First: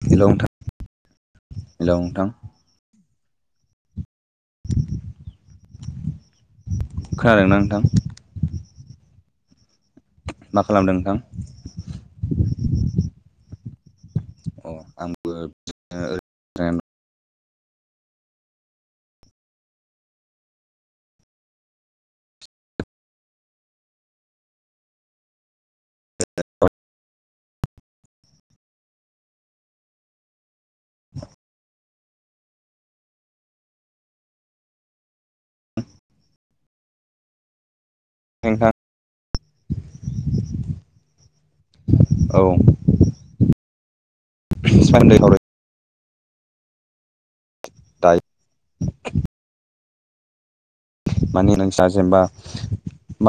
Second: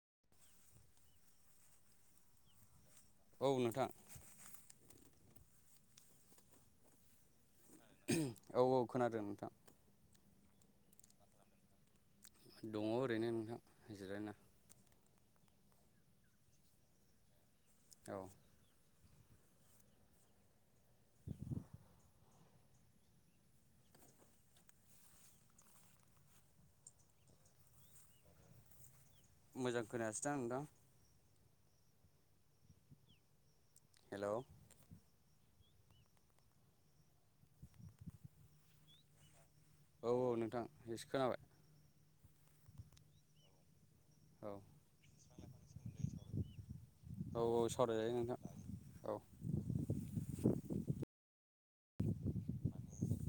[unintelligible] Hello नोंथां औ नोंथां खोनादों ना? औ औ खोनादों नोंथां मा खालामदों नोंथां दङ ओरैनो नोंथां जिरायना अ आंबो बिदिनो [unintelligible] औ [inaudible] [unintelligible] मोजां खोनायासै दां नोंथां हेल' नोंथां औ औ नोंथां एसे खोनाबाय औ औ सान्दै हर औ औ सावरायजायो दायो नोंथां औ माने नोंस्रा जेनेबा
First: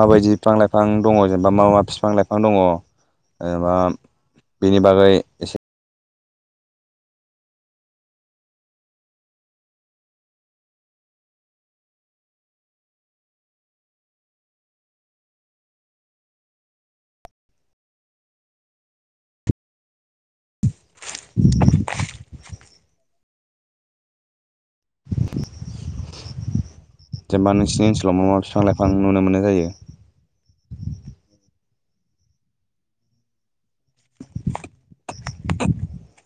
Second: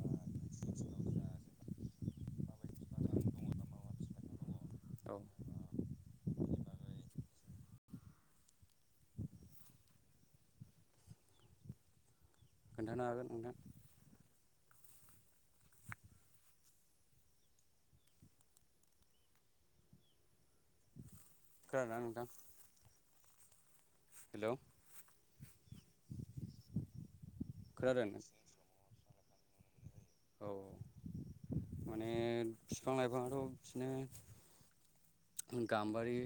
माबायदि बिफां लाइफां दङ मा मा बिफां लाइफां दङ जेनेबा बेनि बागै औ एसे [inaudible] खोनथानो हागोन नोंथां [unintelligible] हेल' जेनेबा नोंसिनि खोनादों ओनसोलाव मा मा बिफां लाइफां नुनो मोननाय जायो औ माने बिफां लाइफां आथ' बिदिनो गाम्बारि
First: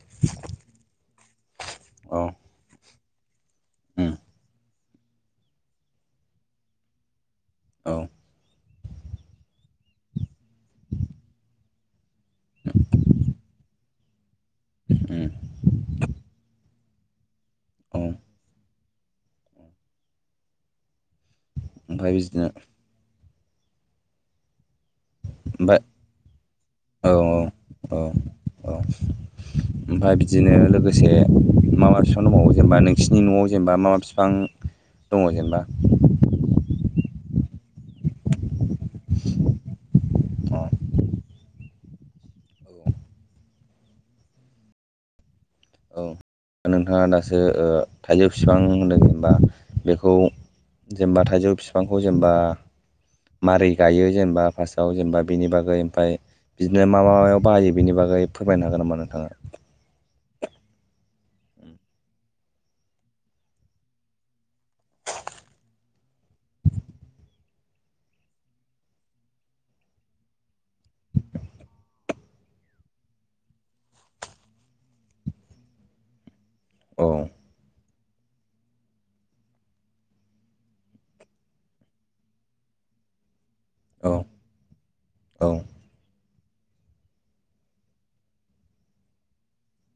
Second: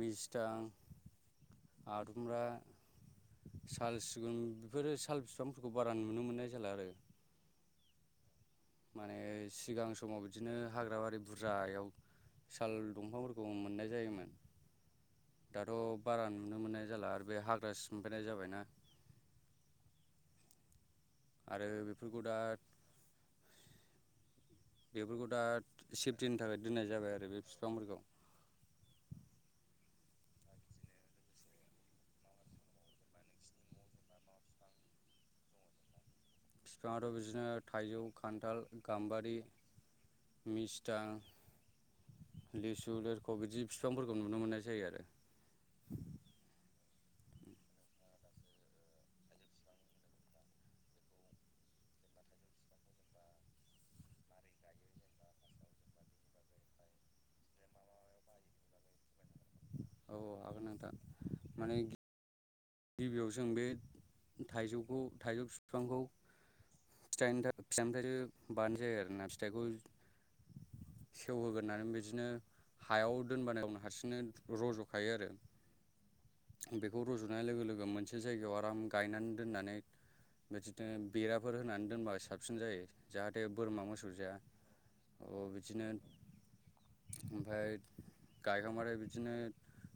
मिजटां औ आदुंग्रा साल उम सिगुन बेफोरो साल बिफांफोरखौ बारा नुनो मोननाय जाला आरो औ माने सिगां समाव बिदिनो हाग्राबारि बुरजायाव साल दंफांफोरखौ मोननाय जायोमोन उम दाथ' बारा नुनो मोननाय जाला आरो बे हाग्रा औ सिमफैनाय जाबाय ना आरो ओमफ्राय बेफोरखौ दा बिदिनो बेफोरखौ दा ओमफ्राय सेफटिनि थाखाय दोननाय औ जाबाय आरो बे बिफांफोरखौ ओमफफ्राय बिदिनो लोगोसे माबा बिफां दंबावो जेनेबा नोंसिनि न'आव जेनेबा माबा बिफां दङ जेनेबा बिफाङाथ' बिदिनो थाइजौ खान्थाल गाम्बारि अ मिसटां औ लिसु लोरख बिदि फिफांफोरखौ नुनो मोननाय जायो आरो नोंहा दासो थाइजौ बिफां होनदों जबा बेखौ जेनेबा थाइजौ बिफांखौ जेनबा मारै गायो जेनेबा फार्स्टआव जेनेबा बेनि बागै ओमफ्राय बिदिनो मा म मायाव बाहायो बेनि बागै फोरमायनो हागोन नामा नोंथाङा औ हागोन नोंथां दा माने गिबियाव जों बे थाइजौखौ थाइजौ बिफांखौ फिथाइनिफ्राय बानाय जायो आरोना फिथाइखौ सेवहोग्रोनानै बिदिनो हायाव दोनबानायनो हारसिंनो रज'खायो आरो [unintelligible] बेखौ औ रज'नाय लोगो लोगो मोनसे जायगायाव आराम गायनानै दोननानै बिदिनो बेराफोर होनानै दोनब साबसिन जायो जाहाथे दैे बोरमा मोसौ औ जाया अ औ बिदिनो ओमफफ्राय गायखांबथाय बिदिनो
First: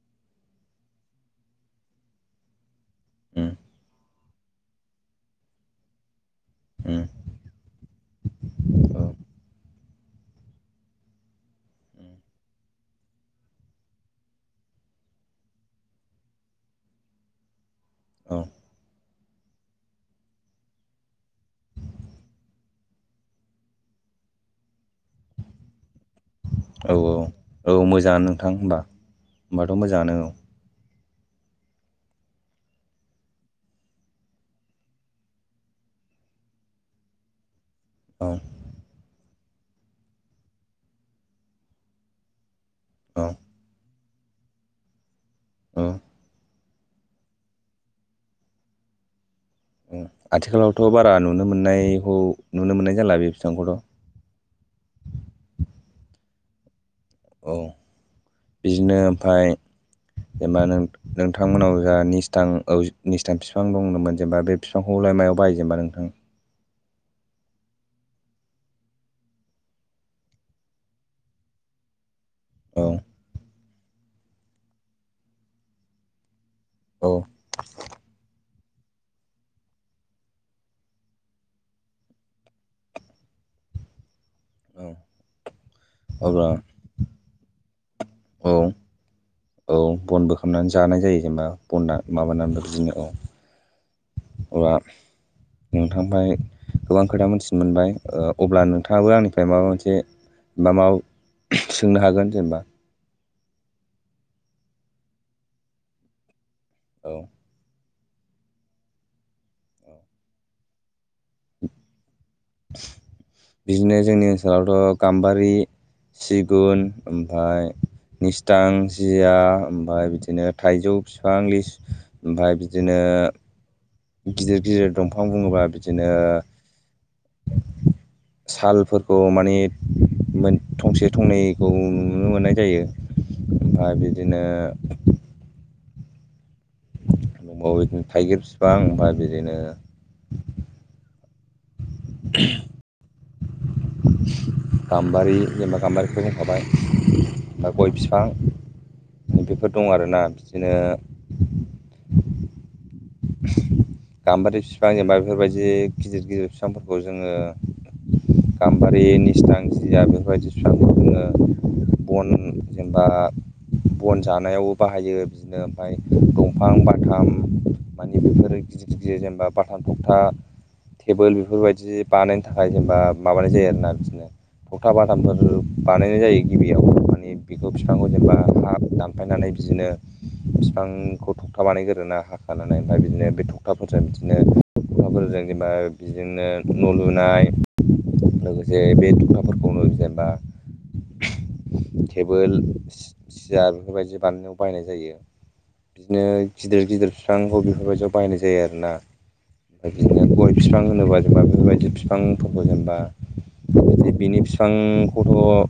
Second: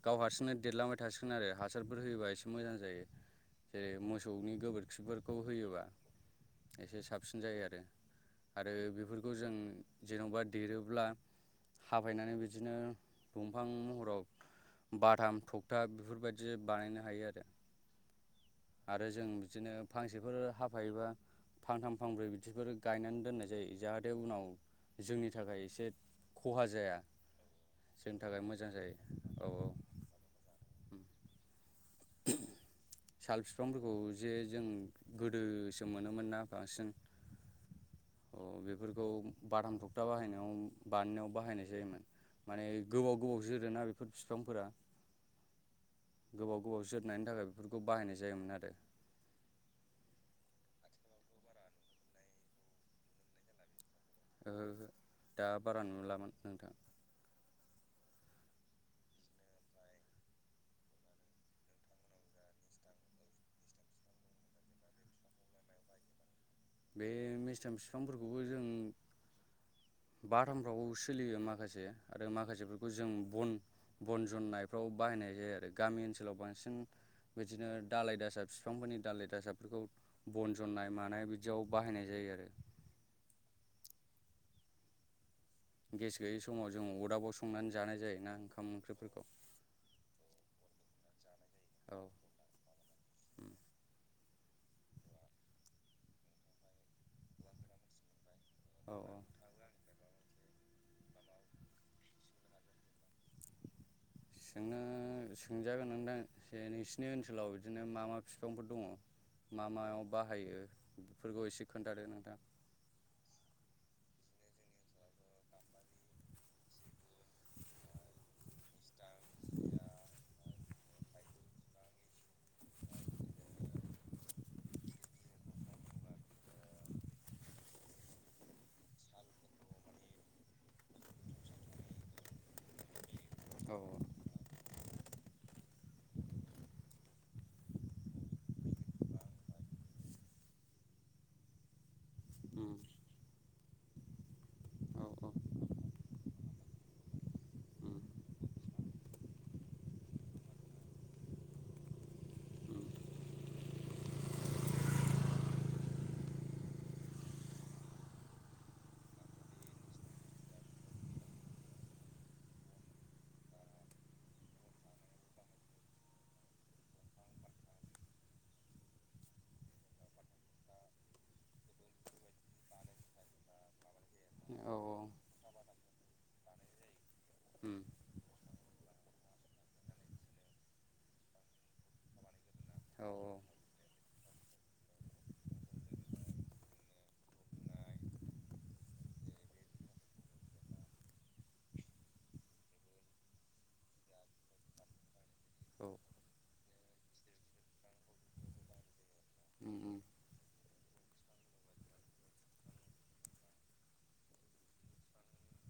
गाव हारसिंनो देरलांबाय थासिगोन आरो हासार फोर होयोबा एसे मोजां जायो उम जेरै मोसौनि गोबोरखिफोरखौ होयोबा एसे उम साबसिन जायो आरो आरो औ बेफोरखौ जों जेन'बा देरोब्ला हाफायनानै बिदिनो दंफां महराव बाथाम थखथा बेफोरबायदि बानायनो हायो आरो औ आरोम जों बिदिनो फांसेफोर हाफायोबा फानथाम फांब्रै बिदिफोर गायनानै दोननाय जायो जाहाथे उनाव जोंनि थाखाय एसे खहा औ जाया औ औ मोजाङ जोंनि थाखाय नोंथां मोजां होनोमबा जायो औ होमबाथ' मोजाङानो औ साल बिफांफोरखौ जे जों गोदोसो मोनोमोन ना बांसिन औ बेफोरखौ बादाम थखथा बाहायनायाव बानायनायाव बाहायनाय जायोमोन माने गोबाव औ गोबावसोरो ना बेफोर बिफांफोरा औ गोबाव गोबाव जोबनायनि थाखाय बेफोरखौ बाहायनाय जायोमोन आरो आथिखालावथ' बारा नुनो मोननायखौ नुनो मोननाय जाला बे फिफांखौथ' ओहो ओहो दा बारा नुलामोन नोंथां औ बिदिनो ओमफ्राय जेनेबा नों नोंथांमोनाव जाहा निस्थां निसथां बिफां दंमोन जेनेबा बे बिफांखौ मा मायाव बाहायो जेनेबा नोंथां? बे मेस्थाम बिफांफोरखौबो जों बाथामफ्रावबो सोलियो माखासे आरो औ माखासेफोरखौ जों बन बन जन्नायफ्राव बाहायनाय जायो आरो गामि ओनसोलाव बांसिन औ बिदिनो दाालाय दासा बिफांफोरनि दाालाय दासाफोरखौ बन जन्नाय मानाय बिदि बाहायनाय जायो आरो औ गेस गैयि अब्ला समाव जों अरदाबाव संनानै जानाय जाय ना औ ओंखाम ओंख्रिफोरखौ औ बनबो खालामनानै जानाय जायो जेनेबा औ ब माबानानै बिदिनो अबा नोंथांफ्राय गोबां खोथा मोनथिनो मोनबाय अब्ला औ नोंथाङाबो आंनिफ्राय माबा मोनसे म मा सोंनो हागोन जेनेबा सोंनो सोंजागोन नोंथां जे नोंसिनि औ ओनसोलाव बिदिनो नो मा मा बिफांफोर दङ मा औ मायाव बाहायो बेफोरखौ एसे खोन्थादो नोंथां बिदिनो जोंनि ओनसोलावथ' गाम्बारि सिगुन ओमफ्राय निस्थां जिया ओमफ्राय बिदिनो थाइजौ बिफां लिसि ओमफ्राय बिदिनो गिदिर गिदिर दंफां बुङोबा बिदिनो सालफोरखौ माने थंसे थंनैखौ नुनो मोननाय जायो। औ ओमफ्राय बिदिनो औ बिदिनो थाइगिर बिफां बा बिदिनो [unintelligible] औ गाम्बारि जेनेबा गाम्बारिखौ बुंखाबाय बा गय बिफां बेफोर दं आरोना बिदिनो औ गाम्बारि बिफां जेनेबा बेफोरबायदि गिदिर गिदिर बिफांफोरखौ जोङो गाम्बारि निसथां जिया बेफोरबायदि बिफांखौ जोङो बन जेनेबा बन जानायावबो बाहायो बिदिनो ओमफ्राय दंफां बाथाम मानि बेफोरो गिदिर गिदिर जेनेबा बाथान थगथा टेबोल बेफोरबायदि बानायनो थाखाय औ जेनेबा माबानाय जायो आरोना बिदिनो औ थथा बादामफोर बानायनाय जायो गिबियाव माने बेखौ उम फिफांगौ जेनेबा दानफायनानै बिदिनो बिफांखौ थगथाबानाय गोरोना हाखान ओमफ्राय औ बिदिनो बे थखााफोरजों बिदिनो फोरजों जेनेबा बिदिनो न' लुनाय लोगोसे बे थुफाफोरखौनो जेनेबा टेबोल सियार बेफोरबायदि बानायनायाव बायनाय जायो। औ बिदिनो गिदिर गिदिर बिफांखौ बेफोरबायदियाव बायनाय जायो आरोना उम उम ओमफ्राय बिदिनो गय बिफां होनोबा जेनेबा बेफोरबायदि बिफांफोरखौ जेनेबा बिनि बिफांखौथ'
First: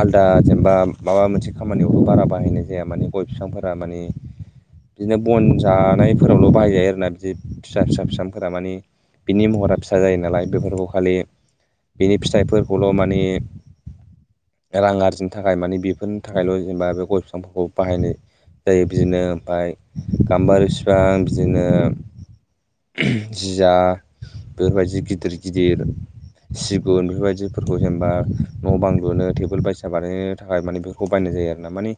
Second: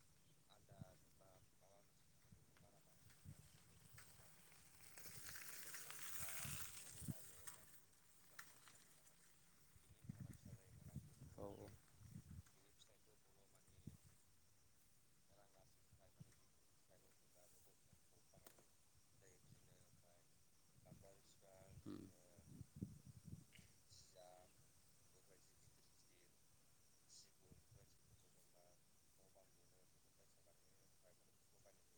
आलदा जेनेबा माबा मोनसे खामानियावथ' बारा बाहायनाय जाया माने गय बिफांफोरा माने बिदिनो बन जानायफोरावल' बाहाय जायो आरोना बिदि फिसा फिसा फिसाफोरा माने बिनि महरा फिसा जायो नालाय बेफोरखौ खालि औ बिनि फिथाइफोरखौल' माने रां आरजिनो थाखाय माने बेफोरनि थाखायल' जेनेबा बे गय बिफांफोरखौ बाहायनाय जायो बिदिनो ओमफ्राय गाम्बारि बिफां बिदिनो उम उम जिया बेबायदि गिदिर गिदिर सिगुन बेफोरबायदिफोरखौ जेनेबा न' बां लुनो टेबोल बायसा बानायनो थाखाय माने बेखौ बायनाय जायो आरो ना माने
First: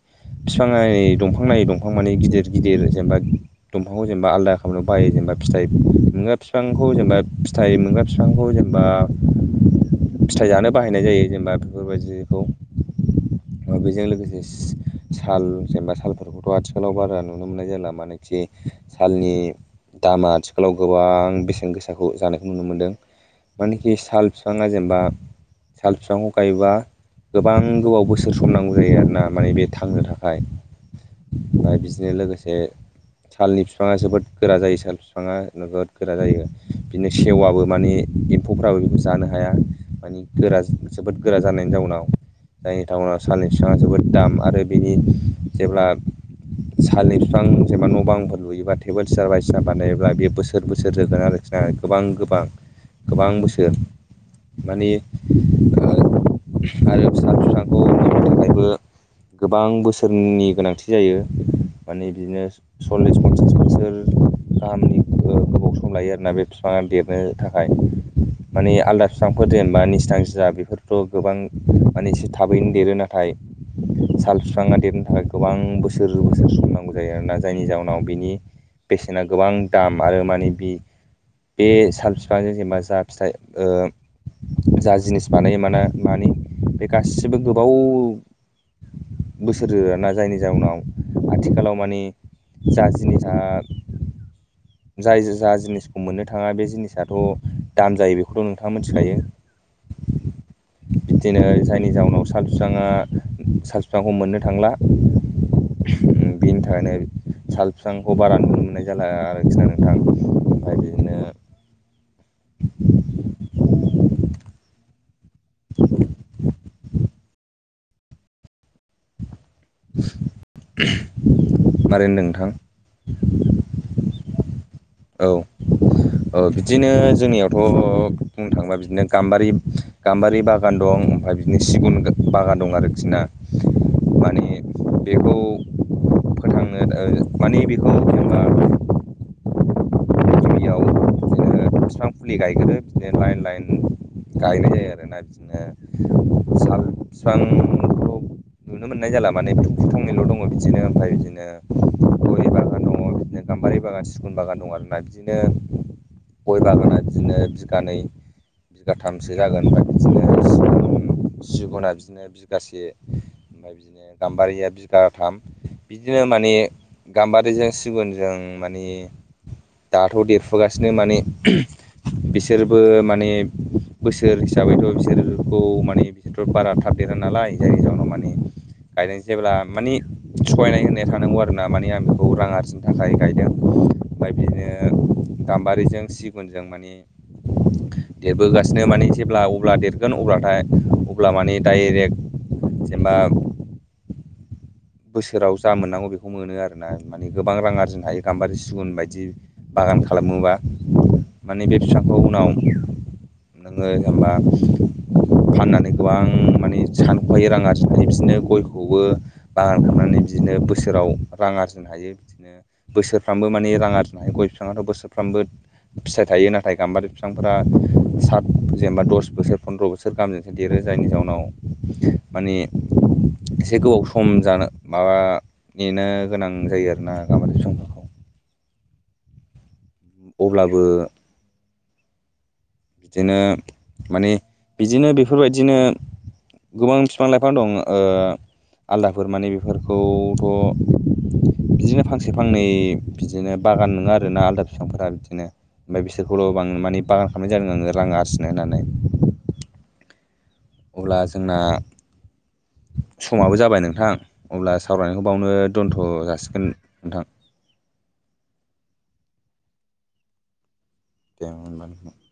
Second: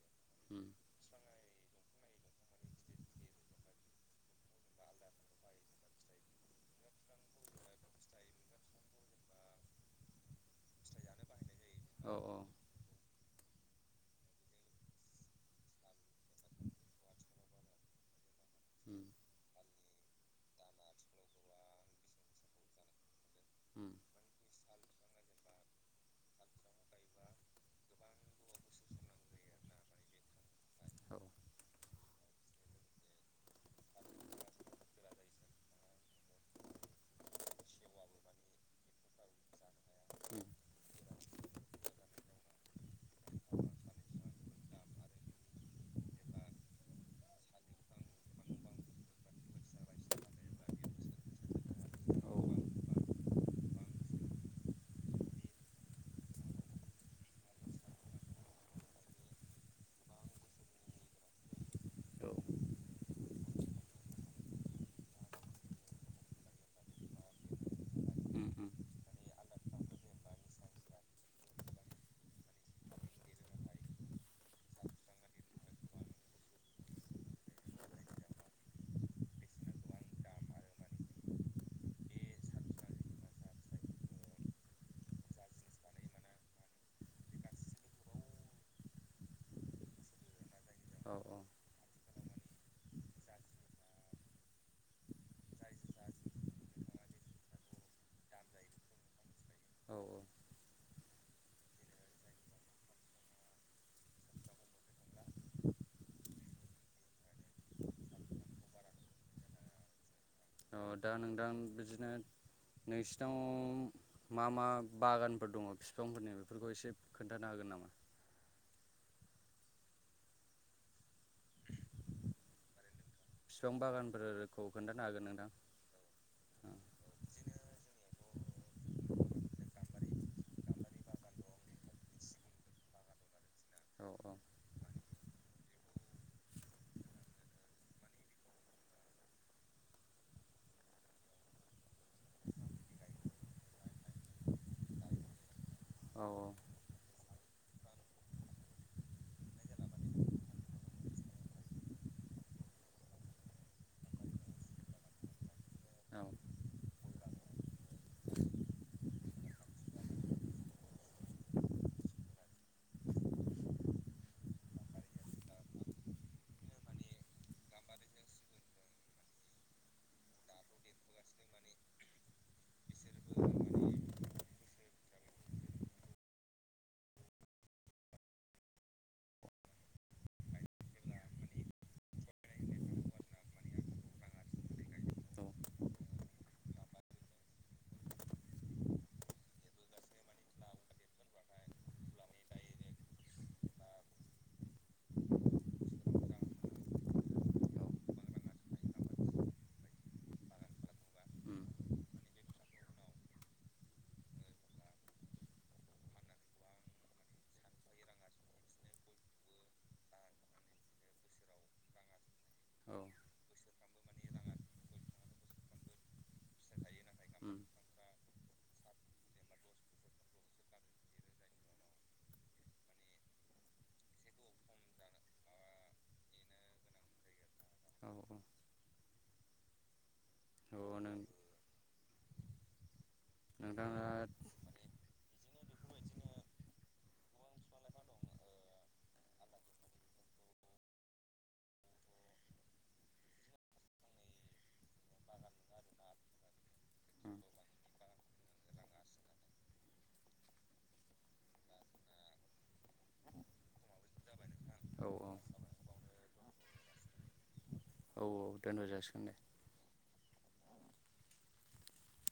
बिफां नायै दंफां नायै दंफां माने गिदिर गिदिर जेनेबा दंफांखौ जेनेबा आलदा खालामनो बाहायो जेनेबा फिथाइ मोना बिफांखौ जेनेबा फिथाइ मोनग्रा बिफांखौ जेनबा फिथाइ जानो बाहायनाय जायो जेनेबा औ औ बेफोरबायदिखौ बेजों लोगोसे साल जेनबा सालफोरखौथ' आथिखालाव बारा नु नुनो मोननाय जानला मानोखि उम सालनि दामा आथिखालाव गोबां बेसेन गोसाखौ जानायखौ नुनो मोनदों उम औ उम औ उम मानखि साल फिफाङा जेनेबा साल फिफांखौ गायोबा गोबां गोबाव बोसोर सम नांगौ जायो आरो ना माने बे थांनो थाखाय औ ओमफ्राय बि बिदिनो लोगोसे सालनि बिफाङा जोबोद गोरा जायो साल बिफाङा नोबोद गोरा जायो बिदिनो सेवाबो माने एम्फौफ्राबो बेखौ जानो हाया मानिे गोरा जोबोद गोरा जानायनि जाउनाव जायनि जाउनाव सालनि बिफाङा जोबोद दाम आरो बिनि जेब्ला सालनि बिफां जेनबा न' बांफोर लुयोबा टेबोल चियार बायसिना बानायोब्ला बेयो बोसोर बोसोर जोरगोन आरोखिना गोबां गोबां गोबां बोसोर माने आरो फिसा फिसाखौ बेनिबो गोबां बोसोरनि गोनांथि जायो माने बिदिनो सल्लिस पनसास बोसोर गाहामनि गोबाव सम लायो आरोना बे बिफाङा देरनो थाखाय माने आलदा बिफांफोर जेनेबा निसथां जिया बेफोरथ' गोबां माने एसे थाबैनो देरो नाथाय साल बिफाङा देरनो थाखाय गोबां बोसो सोर बोसोर नांगौ जायो आरोना जायनि जाहोनाव बिनि बेसेना गोबां दाम आरो माने बि बे साल बिफाजों जेनेबा जा फिथाइ ओ जा जिनिस बानायो माना मानि बे गासिबो गोबाव बोसोर जोरो आरोना जायनि औ औ जाउनाव औ आथिखालाव मानि जा जिनिसा जाय जा जिनिसखौ मोननो थाङा बे जिनिसाथ' दाम जायो बेखौथ' नोंथाङा मिथिखायो औ औ बिदिनो जायनि जाउनाव साल बिफाङा साल बिफांखौ मोननो थांला बेनि थाखायनो साल बिफांखौ बारा नुनो मोननाय जाला आरोखि ना नोंथां ओमफ्राय अ दा बिदिनो नोंथां बिदिनो नोंसिनाव मा मा बागान फोर दङ फिफांफोरनि बेफोरखौ एसे खोन्थानो हागोन नामा मारै होनदों नोंथां बिफां बागानफोरखौ खोन्थानो हागोन औ नोंथां औ बिदिनो जोंनियावथ' बुंनो थाङोबा बिदिनो गाम्बारि गाम्बारि बागान दं ओमफ्राय बिदिनो सिगुन बागान दं आरोखि ना माने बेखौ फोथांनो माने बेखौ जेनेबा फिफां फुलि गायगोरो बिदिनो लाइन लाइन गायनाय जायो आरोना औ बिदिनो साल बिफांथ' नुनो मोननाय जाला माने फख्रि थंनैल' दङ बिदिनो ओमफ्राय बिदिनो गय बागान दङ बिदिनो गाम्बारि बागान सिगुन बागान दं आरोना बिदिनो औ गय बागाना बिदिनो बिगानै बिगाथामसो जागोना बिदिनो सिगुन सिगुना बिदिनो बिगासे ओमफ्राय बिदिनो गाम्बारिया बिगाथाम बिदिनो माने गाम्बारिजों सिगुनजों माने दाथ' देरफुगासिनो माने [inaudible] बिसोरबो माने बोसोर हिसाबैथ' बिसोरखौ माने बिसोरथ' बारा थाबदेर नालाय जायनि जाहोनाव माने गायनाय जेब्ला मानि। सहायनाय होननाय थानांगौ आरो ना माने आं बेखौ रां आरजिनो थाखाय गायदों ओमफ्राय बिदिनो उम गाम्बारिजों सिगुनजों माने देरबोगासिनो माने जेब्ला अब्ला देरगोन अब्लाथाय अब्ला माने डाइरेक्ट जेनबा बोसोराव जा मोननांगौ बेखौ मोनो आरोना माने गोबां रां आरजिनो हायो गाम्बारि सिगुन बायदि बा। गाम खालामोबा माने बे फिफांखौ उनाव नोङो हेमबा फाननानै गोबां माने सानखहायि रां आरजिनो हायो बिसनो गयखौबो बागान खालामनानै बिदिनो बोसोराव रां आरजिनो हायो बिदिनो औ बोसोरफ्रामबो माने रां आरजिनो हायो गय। बिफाङाथ' बोसोरफ्रामबो। फिथाइ थायो नाथाय गाम्बारि बिफांफोरा उम सात जेनेबा दस बोसोर फन्द्र' बोसोर गाहामजोंसो देरो। जायनि जाउनाव माने से गोबाव स सम जानो माबा नेनो गोनां जायो आरोना गामबारि बिफां [inaudible] अब्लाबो नों बिदिनो नोंथाङा औ माने बिदिनो बेफोरबायदिनो गोबां फिफां लाइफां दं ओ‌ आलदाफोर माने बेफोरखौ थ' बिदिनो फांसे फांनै बिदिनो बागान नोङा आरोना आलदा बिफांफोरा बिदिनो मफ्राय बिसोरखौल' बां माने बागान खालामनाय जा रां आरसिनो होननानै। अब्ला जोंना समाबो जाबाय नोंथां। अब्ला औ सावरायनायखौ औ बावनो दोनथ' जासिगोन नोंथां? औ औ दोन' जासिगोन दे। दोंमोन माने हे